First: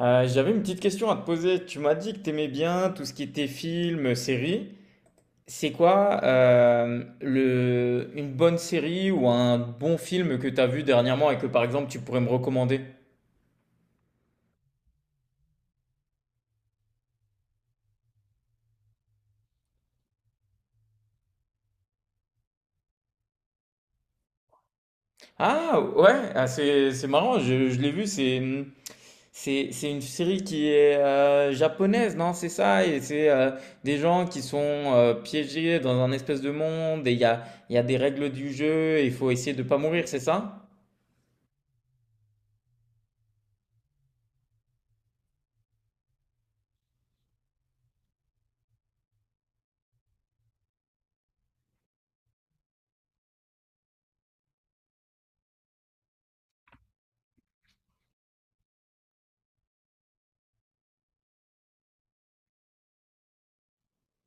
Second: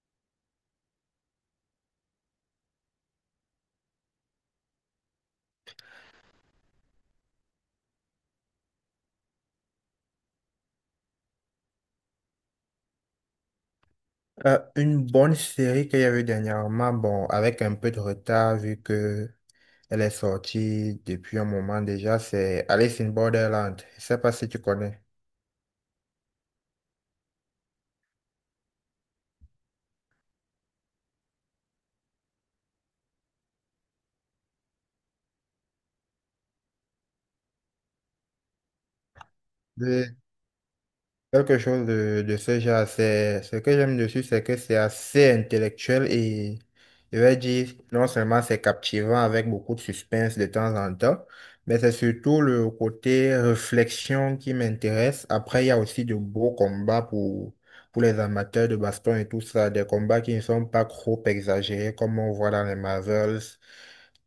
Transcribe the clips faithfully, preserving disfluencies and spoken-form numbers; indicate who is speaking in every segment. Speaker 1: Euh, j'avais une petite question à te poser. Tu m'as dit que t'aimais bien tout ce qui était film, série. C'est quoi euh, le, une bonne série ou un bon film que t'as vu dernièrement et que par exemple tu pourrais me recommander?
Speaker 2: Euh, une bonne série qu'il y avait dernièrement, bon, avec un peu de retard vu que elle est sortie depuis un moment déjà, c'est Alice in Borderland. Je sais pas si tu connais.
Speaker 1: Ah ouais, ah, c'est c'est marrant, je, je l'ai vu, c'est c'est c'est une série qui est euh, japonaise, non? C'est ça, et c'est euh, des gens qui sont euh, piégés dans un espèce de monde et il y a, il y a des règles du jeu et il faut essayer de pas mourir, c'est ça?
Speaker 2: Quelque chose de, de ce genre, c'est, ce que j'aime dessus, c'est que c'est assez intellectuel et je vais dire, non seulement c'est captivant avec beaucoup de suspense de temps en temps, mais c'est surtout le côté réflexion qui m'intéresse. Après, il y a aussi de beaux combats pour, pour les amateurs de baston et tout ça, des combats qui ne sont pas trop exagérés comme on voit dans les Marvels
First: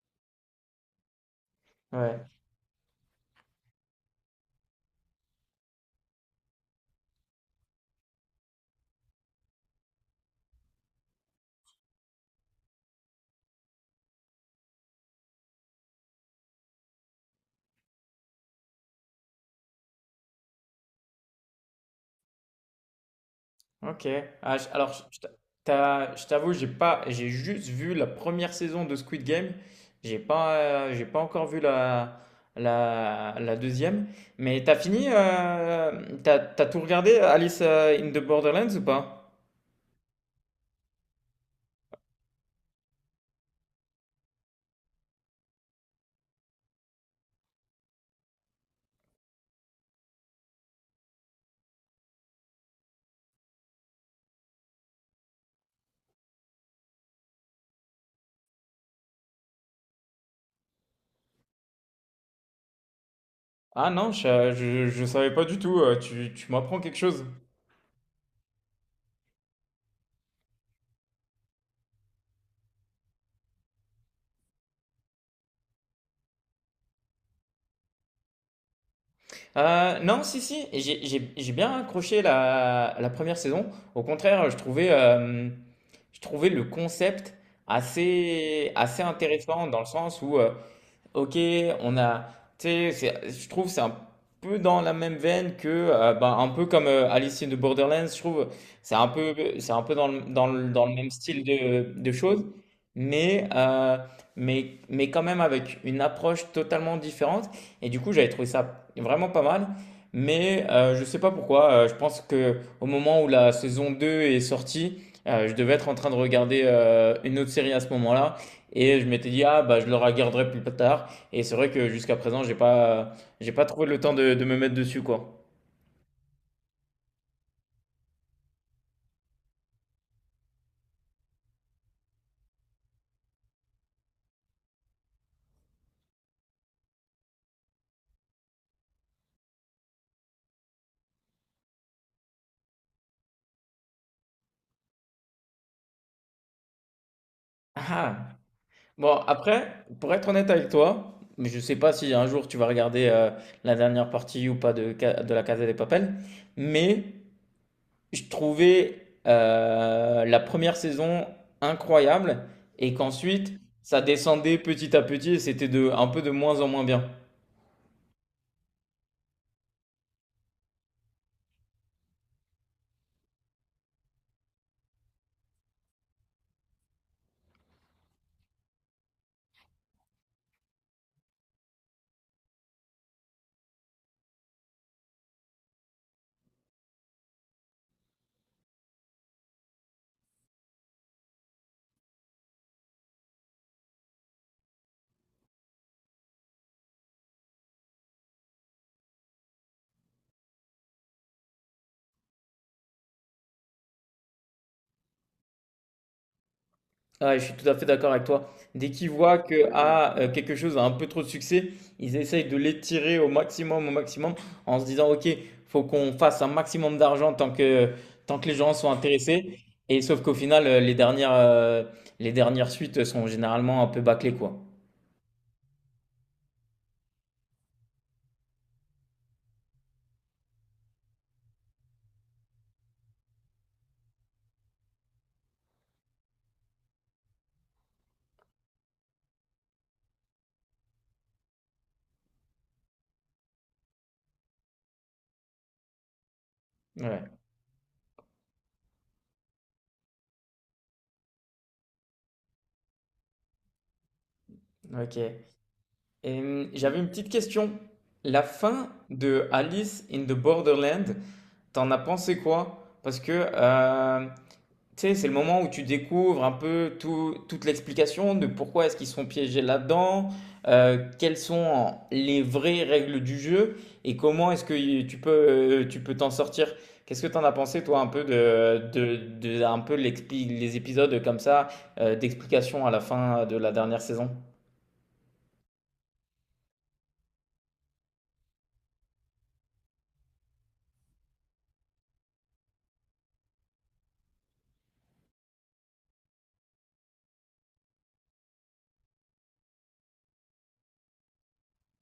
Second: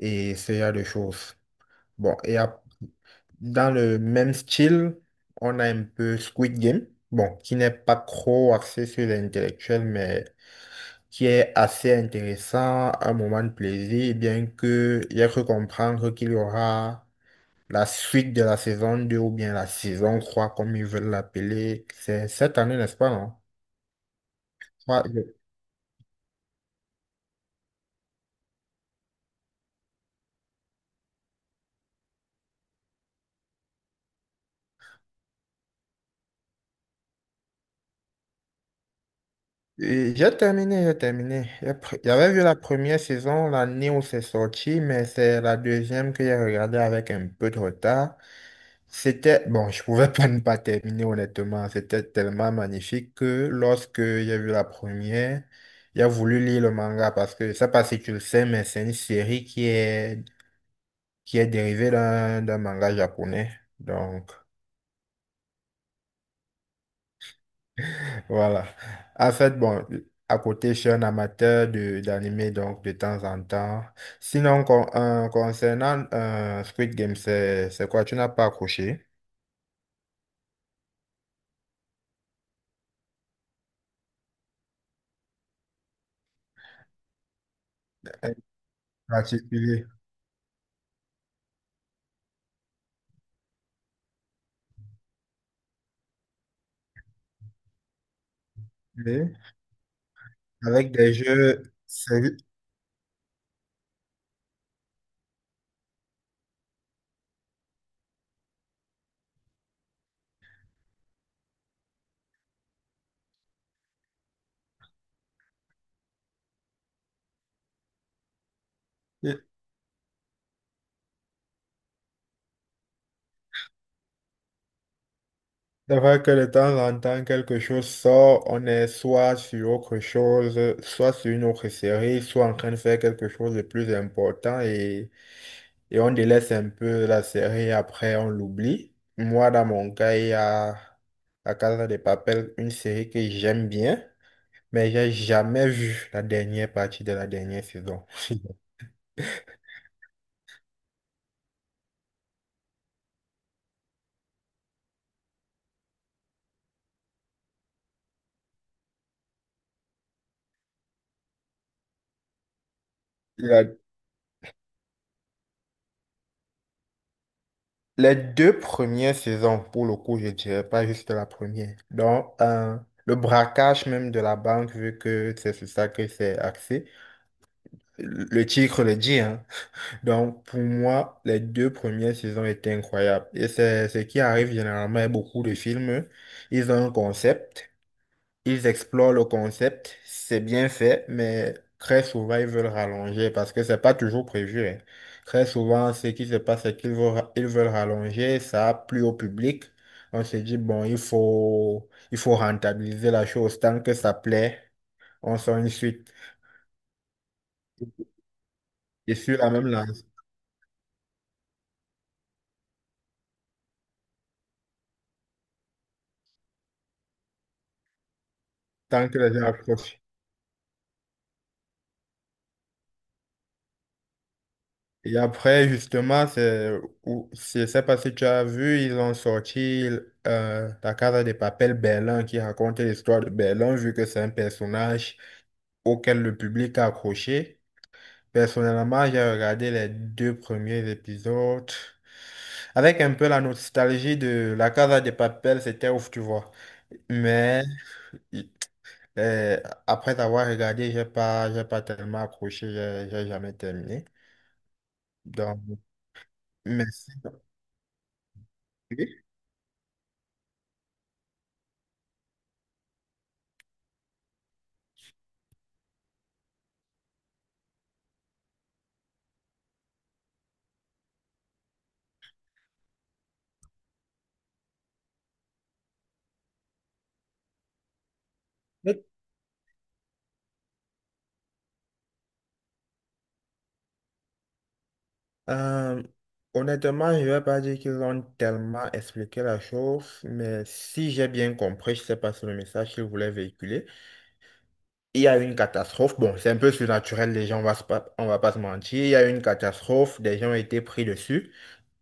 Speaker 2: et ce genre de choses. Bon,
Speaker 1: Ouais.
Speaker 2: et dans le même style, on a un peu Squid Game, bon, qui n'est pas trop axé sur l'intellectuel, mais qui est assez intéressant, un moment de plaisir, bien que j'ai cru comprendre qu'il y aura la suite de la saison deux ou bien la saison trois, comme ils veulent l'appeler. C'est cette année, n'est-ce pas, non?
Speaker 1: Ok. Ah, je- alors, je
Speaker 2: Ouais.
Speaker 1: je t'a- t'as- je t'avoue, j'ai pas, j'ai juste vu la première saison de Squid Game. J'ai pas, euh, j'ai pas encore vu la, la, la deuxième. Mais t'as fini, euh, t'as, t'as tout regardé, Alice euh, in the Borderlands ou pas?
Speaker 2: Et J'ai terminé, j'ai terminé. J'ai pr- J'avais vu la première saison l'année où c'est sorti, mais c'est la deuxième que j'ai regardée avec un peu de retard. C'était, bon, je pouvais pas ne pas terminer honnêtement. C'était tellement magnifique que lorsque j'ai vu la première, j'ai voulu lire le manga parce que, je sais pas si tu le sais, mais c'est une série qui est, qui est dérivée d'un d'un manga japonais.
Speaker 1: Ah non,
Speaker 2: Donc,
Speaker 1: je, je, je savais pas du tout. euh, Tu, tu m'apprends quelque chose.
Speaker 2: voilà. En fait, bon, à côté, je suis un amateur de d'anime, donc de temps en temps. Sinon, con- euh, concernant euh, Squid Game, c'est c'est quoi? Tu n'as pas accroché?
Speaker 1: Euh, non, si, si, et j'ai j'ai- j'ai bien accroché la, la première saison. Au contraire, je trouvais, euh, je trouvais le concept
Speaker 2: En
Speaker 1: assez, assez intéressant dans
Speaker 2: particulier,
Speaker 1: le sens où euh, OK, on a, tu sais, c'est- je trouve que c'est un peu dans la même veine que, euh, ben, un peu comme euh, Alice in the Borderlands, je trouve, c'est un
Speaker 2: oui.
Speaker 1: peu, c'est un peu dans le, dans le, dans
Speaker 2: Avec
Speaker 1: le même
Speaker 2: des
Speaker 1: style
Speaker 2: jeux,
Speaker 1: de, de
Speaker 2: c'est
Speaker 1: choses, mais, euh, mais, mais quand même avec une approche totalement différente. Et du coup, j'avais trouvé ça vraiment pas mal, mais euh, je sais pas pourquoi. Euh, je pense que au moment où la saison deux est sortie, euh, je devais être en train de regarder euh, une autre série à ce moment-là. Et je m'étais dit, ah, bah, je le regarderai plus tard. Et c'est vrai que jusqu'à présent, j'ai pas, j'ai pas trouvé le temps de, de me mettre dessus, quoi.
Speaker 2: c'est vrai que de temps en temps, quelque chose sort, on est soit sur autre chose, soit sur une autre série, soit en train de faire quelque chose de plus important et et on délaisse un peu la série, après on l'oublie. Moi, dans mon cas, il y a La Casa de Papel, une série que j'aime bien, mais j'ai jamais vu la dernière partie de la dernière saison.
Speaker 1: Ah. Bon, après, pour être honnête avec toi, mais je sais pas si un jour tu vas regarder euh, la dernière partie ou pas de, Ca- de la Casa des Papel, mais je trouvais euh, la première saison incroyable et qu'ensuite
Speaker 2: La-
Speaker 1: ça descendait petit à petit et c'était de, un peu de moins en moins bien.
Speaker 2: les deux premières saisons, pour le coup, je dirais pas juste la première. Donc, euh, le braquage même de la banque, vu que c'est sur ça que c'est axé, le titre le dit, hein. Donc, pour moi, les deux premières saisons étaient incroyables. Et c'est ce qui arrive généralement avec beaucoup de films. Ils ont un concept, ils explorent le concept, c'est bien fait, mais très souvent, ils veulent rallonger parce que c'est pas toujours prévu, hein. Très souvent, ce qui se passe, c'est qu'ils veulent, ils veulent rallonger, ça a plu au public. On se dit, bon, il faut, il faut rentabiliser la chose. Tant que ça plaît, on sort une suite.
Speaker 1: Ah, je suis tout à fait d'accord avec toi. Dès qu'ils
Speaker 2: Et sur
Speaker 1: voient
Speaker 2: la même
Speaker 1: que
Speaker 2: lance,
Speaker 1: ah, euh, quelque chose a un peu trop de succès, ils essayent de l'étirer au maximum, au maximum, en se disant, OK, faut qu'on fasse un maximum d'argent tant que, tant que les gens sont
Speaker 2: tant que les gens
Speaker 1: intéressés.
Speaker 2: accrochent.
Speaker 1: Et sauf qu'au final, euh, les dernières, euh, les dernières suites sont généralement un peu bâclées, quoi.
Speaker 2: Et après, justement, c'est, ou- je sais pas si tu as vu, ils ont sorti euh, La Casa de Papel Berlin qui raconte l'histoire de Berlin, vu que c'est un personnage auquel le public a accroché. Personnellement, j'ai regardé les deux premiers épisodes avec un peu la nostalgie de La Casa de Papel, c'était ouf, tu vois.
Speaker 1: Ouais,
Speaker 2: Mais euh, après avoir regardé, j'ai pas, j'ai pas tellement accroché, j'ai j'ai jamais terminé.
Speaker 1: ok.
Speaker 2: Donc,
Speaker 1: Et, hum, j'avais une
Speaker 2: merci.
Speaker 1: petite question. La fin
Speaker 2: Oui.
Speaker 1: de Alice in the Borderland, t'en as pensé quoi? Parce que euh, tu sais, c'est le moment où tu découvres un peu tout- toute l'explication de pourquoi est-ce qu'ils sont piégés là-dedans, euh, quelles sont les vraies règles du jeu et comment est-ce que tu peux euh, tu peux t'en sortir. Qu'est-ce que tu en as pensé toi un peu de, de, de- un peu l'expli- les épisodes comme ça euh, d'explication à la fin de la dernière saison?
Speaker 2: Euh, Honnêtement, je ne vais pas dire qu'ils ont tellement expliqué la chose, mais si j'ai bien compris, je ne sais pas si le message qu'ils voulaient véhiculer, il y a eu une catastrophe. Bon, c'est un peu surnaturel, les gens, on va se pas, on va pas se mentir. Il y a eu une catastrophe, des gens ont été pris dessus,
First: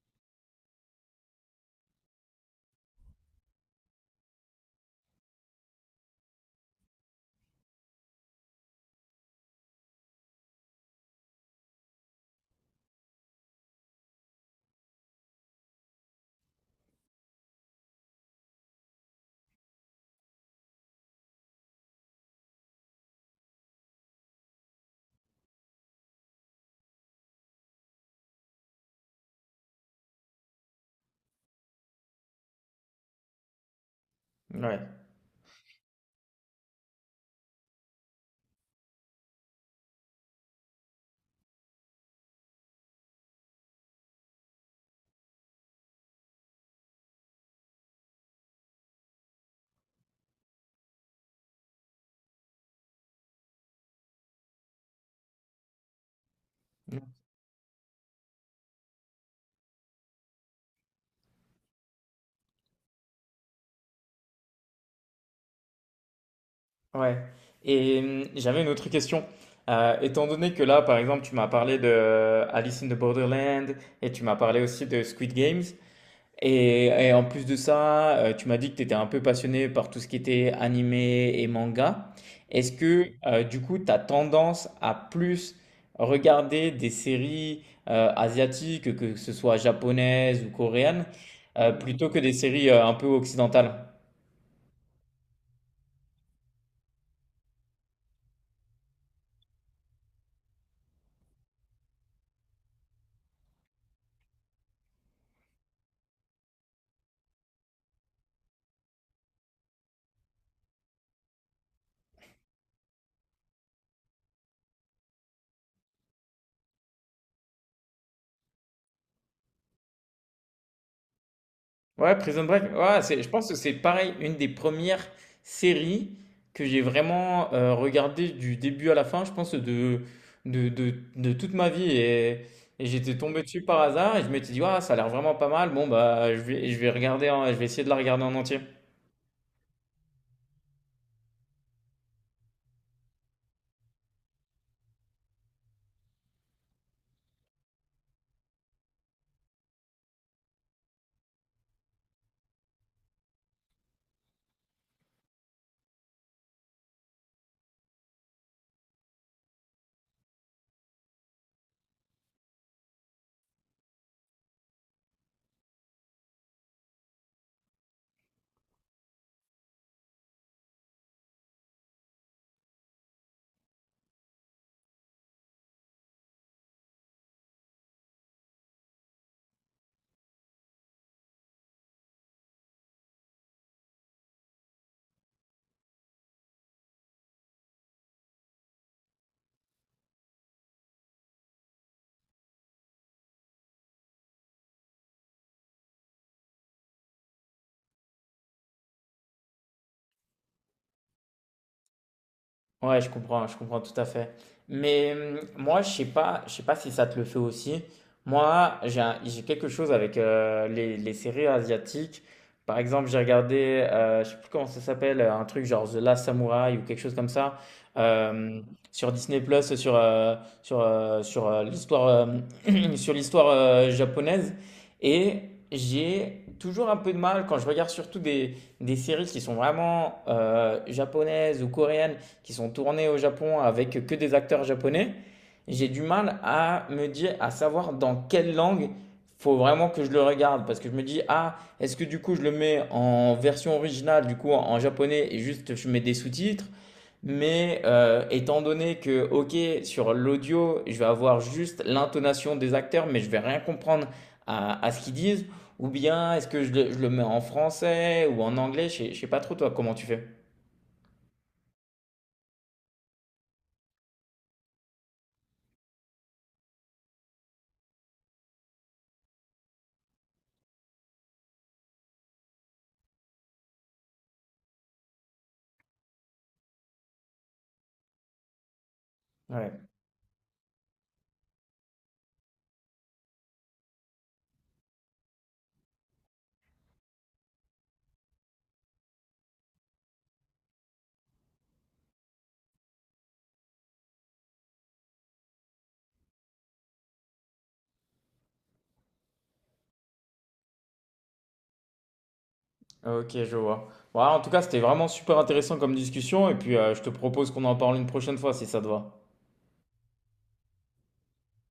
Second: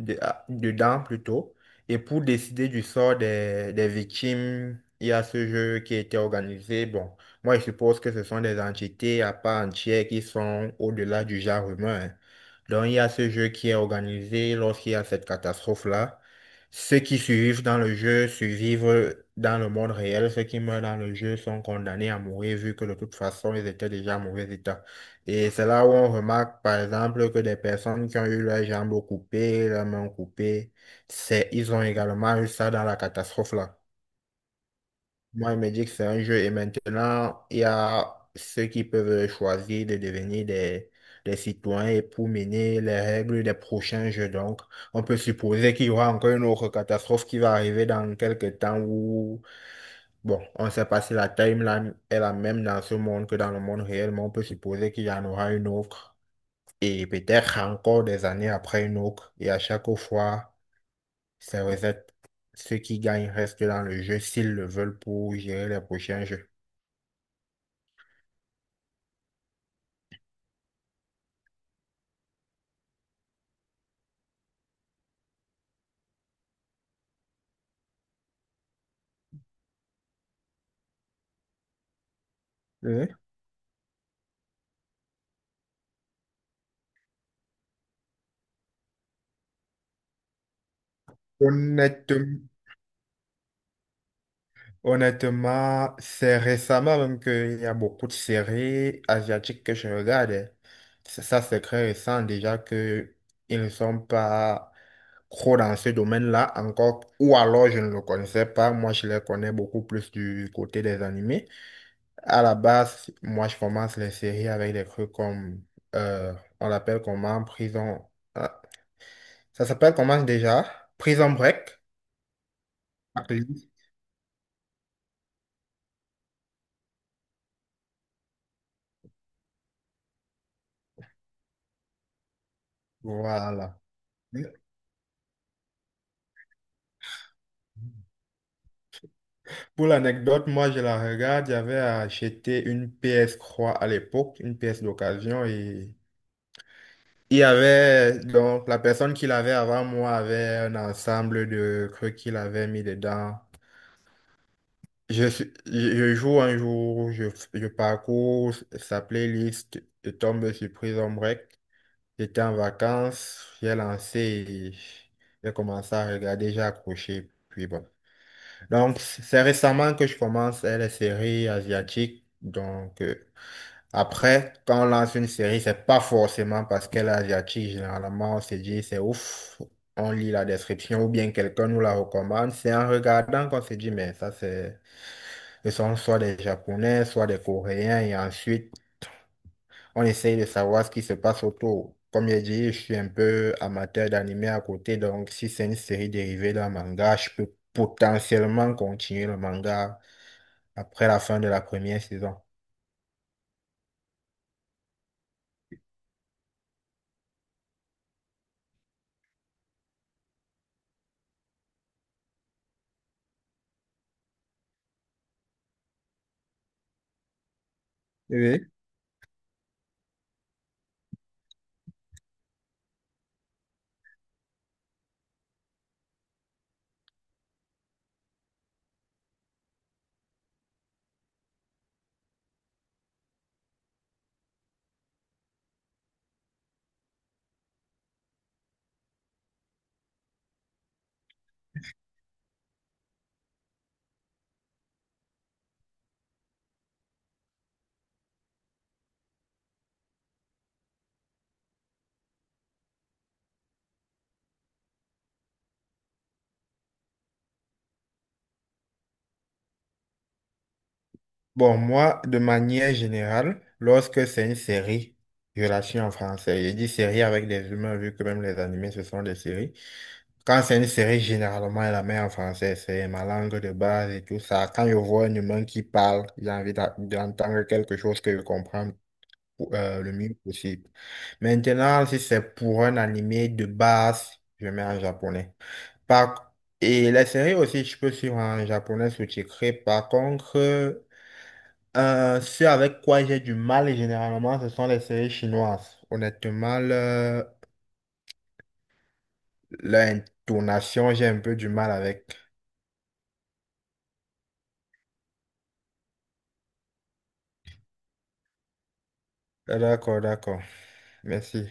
Speaker 2: de- ah, dedans plutôt. Et pour décider du sort des, des victimes, il y a ce jeu qui a été organisé. Bon, moi, je suppose que ce sont des entités à part entière qui sont au-delà du genre humain, hein. Donc, il y a ce jeu qui est organisé lorsqu'il y a cette catastrophe-là. Ceux qui survivent dans le jeu survivent dans le monde réel. Ceux qui meurent dans le jeu sont condamnés à mourir vu que de toute façon, ils étaient déjà en mauvais état. Et c'est là où on remarque, par exemple, que des personnes qui ont eu leurs jambes coupées, leurs mains coupées, c'est, ils ont également eu ça dans la catastrophe là.
Speaker 1: Ouais.
Speaker 2: Moi, il me dit que c'est un jeu et maintenant, il y a ceux qui peuvent choisir de devenir des, des citoyens et pour mener les règles des prochains jeux. Donc, on peut supposer qu'il y aura encore une autre catastrophe qui va arriver dans quelques temps où, bon, on ne sait pas si la timeline est la même dans ce monde que dans le monde réel, mais on peut supposer qu'il y en aura une autre et peut-être encore des années après une autre. Et à chaque fois, ça reset. Ceux qui gagnent restent dans le jeu s'ils le veulent pour gérer les prochains jeux.
Speaker 1: Ouais. Et hum, j'avais une autre question. Euh, étant donné que là, par exemple, tu m'as parlé de euh, Alice in the Borderland et tu m'as parlé aussi de Squid Games, Et, et en plus de ça, euh, tu m'as dit que tu étais un peu passionné par tout ce qui était animé et manga. Est-ce que
Speaker 2: Oui.
Speaker 1: euh, du coup, tu as tendance à plus regarder des séries euh, asiatiques, que ce soit japonaises ou coréennes, euh, plutôt que des
Speaker 2: Honnêtement,
Speaker 1: séries euh, un peu occidentales?
Speaker 2: honnêtement, c'est récemment même qu'il y a beaucoup de séries asiatiques que je regarde. Ça, ça, c'est très récent déjà que ils ne sont pas trop dans ce domaine-là encore. Ou alors je ne le connaissais pas. Moi, je les connais beaucoup plus du côté des animés. À la base, moi, je commence les séries avec des trucs comme, euh, on l'appelle comment, Prison. Ah, ça s'appelle comment déjà? Prison Break.
Speaker 1: Ouais, Prison Break. Ouais, c'est, je
Speaker 2: Appelé.
Speaker 1: pense que c'est pareil, une des premières séries que j'ai vraiment euh, regardé du début à la fin, je pense, de, de, de, de toute ma vie. Et, et j'étais tombé dessus
Speaker 2: Voilà.
Speaker 1: par hasard et je m'étais dit, ouais, ça a l'air vraiment pas mal. Bon, bah, je vais, je vais regarder, en- je vais essayer de la regarder en entier.
Speaker 2: Pour l'anecdote, moi je la regarde, j'avais acheté une P S trois à l'époque, une pièce d'occasion et il y avait donc la personne qui l'avait avant moi avait un ensemble de trucs qu'il avait mis dedans. Je, suis- je je joue un jour, je, je parcours sa playlist, je tombe sur Prison Break. J'étais en vacances, j'ai lancé, et j'ai commencé à regarder, j'ai accroché, puis bon. Donc, c'est récemment que je commence euh, les séries asiatiques. Donc, euh, après, quand on lance une série, c'est pas forcément parce qu'elle est asiatique. Généralement, on se dit, c'est ouf, on lit la description ou bien quelqu'un nous la recommande. C'est en regardant qu'on se dit, mais ça, c'est, ce sont soit des Japonais, soit des Coréens. Et ensuite, on essaye de savoir ce qui se passe autour. Comme j'ai dit, je suis un peu amateur d'animé à côté. Donc, si c'est une série dérivée d'un manga, je peux potentiellement continuer le manga après la fin de la première saison.
Speaker 1: Ouais, je comprends, je comprends tout à fait. Mais hum, moi, je sais pas, je sais pas si ça te le fait aussi. Moi, j'ai un- j'ai quelque chose avec euh, les, les séries asiatiques. Par exemple, j'ai regardé, euh, je sais plus comment ça s'appelle, euh, un truc genre The Last Samurai ou quelque chose comme ça euh,
Speaker 2: Oui.
Speaker 1: sur Disney Plus, sur euh, sur euh, sur euh, l'histoire euh, sur l'histoire euh, japonaise. Et j'ai toujours un peu de mal quand je regarde surtout des des séries qui sont vraiment euh, japonaises ou coréennes qui sont tournés au Japon avec que des acteurs japonais, j'ai du mal à me dire, à savoir dans quelle langue faut vraiment que je le regarde parce que je me dis ah est-ce que du coup je le mets en version originale du coup en japonais et juste je mets des sous-titres mais euh, étant donné que ok sur l'audio je vais avoir juste l'intonation des acteurs mais je vais rien comprendre à, à ce qu'ils disent ou bien est-ce que je le, je le mets en français ou en anglais je sais, je sais pas trop toi comment tu fais
Speaker 2: Bon, moi, de manière générale, lorsque c'est une série, je la suis en français. J'ai dit série avec des humains, vu que même les animés, ce sont des séries. Quand c'est une série, généralement, elle la met en français. C'est ma langue de base et tout ça. Quand je vois un humain qui parle, j'ai envie d'a- d'entendre quelque chose que je comprends pou-
Speaker 1: ouais.
Speaker 2: euh, le mieux possible. Maintenant, si c'est pour un animé de base, je mets en japonais. Par... Et les séries aussi, je peux suivre en japonais sous-titré. Par contre, euh, ce avec quoi j'ai du mal généralement, ce sont les séries chinoises. Honnêtement, le- l'intonation, j'ai un peu du mal avec.
Speaker 1: Ok, je vois. Voilà, en tout cas, c'était vraiment super intéressant comme discussion et puis euh, je te propose qu'on en parle une prochaine fois si ça te va.
Speaker 2: D'accord, d'accord. Merci.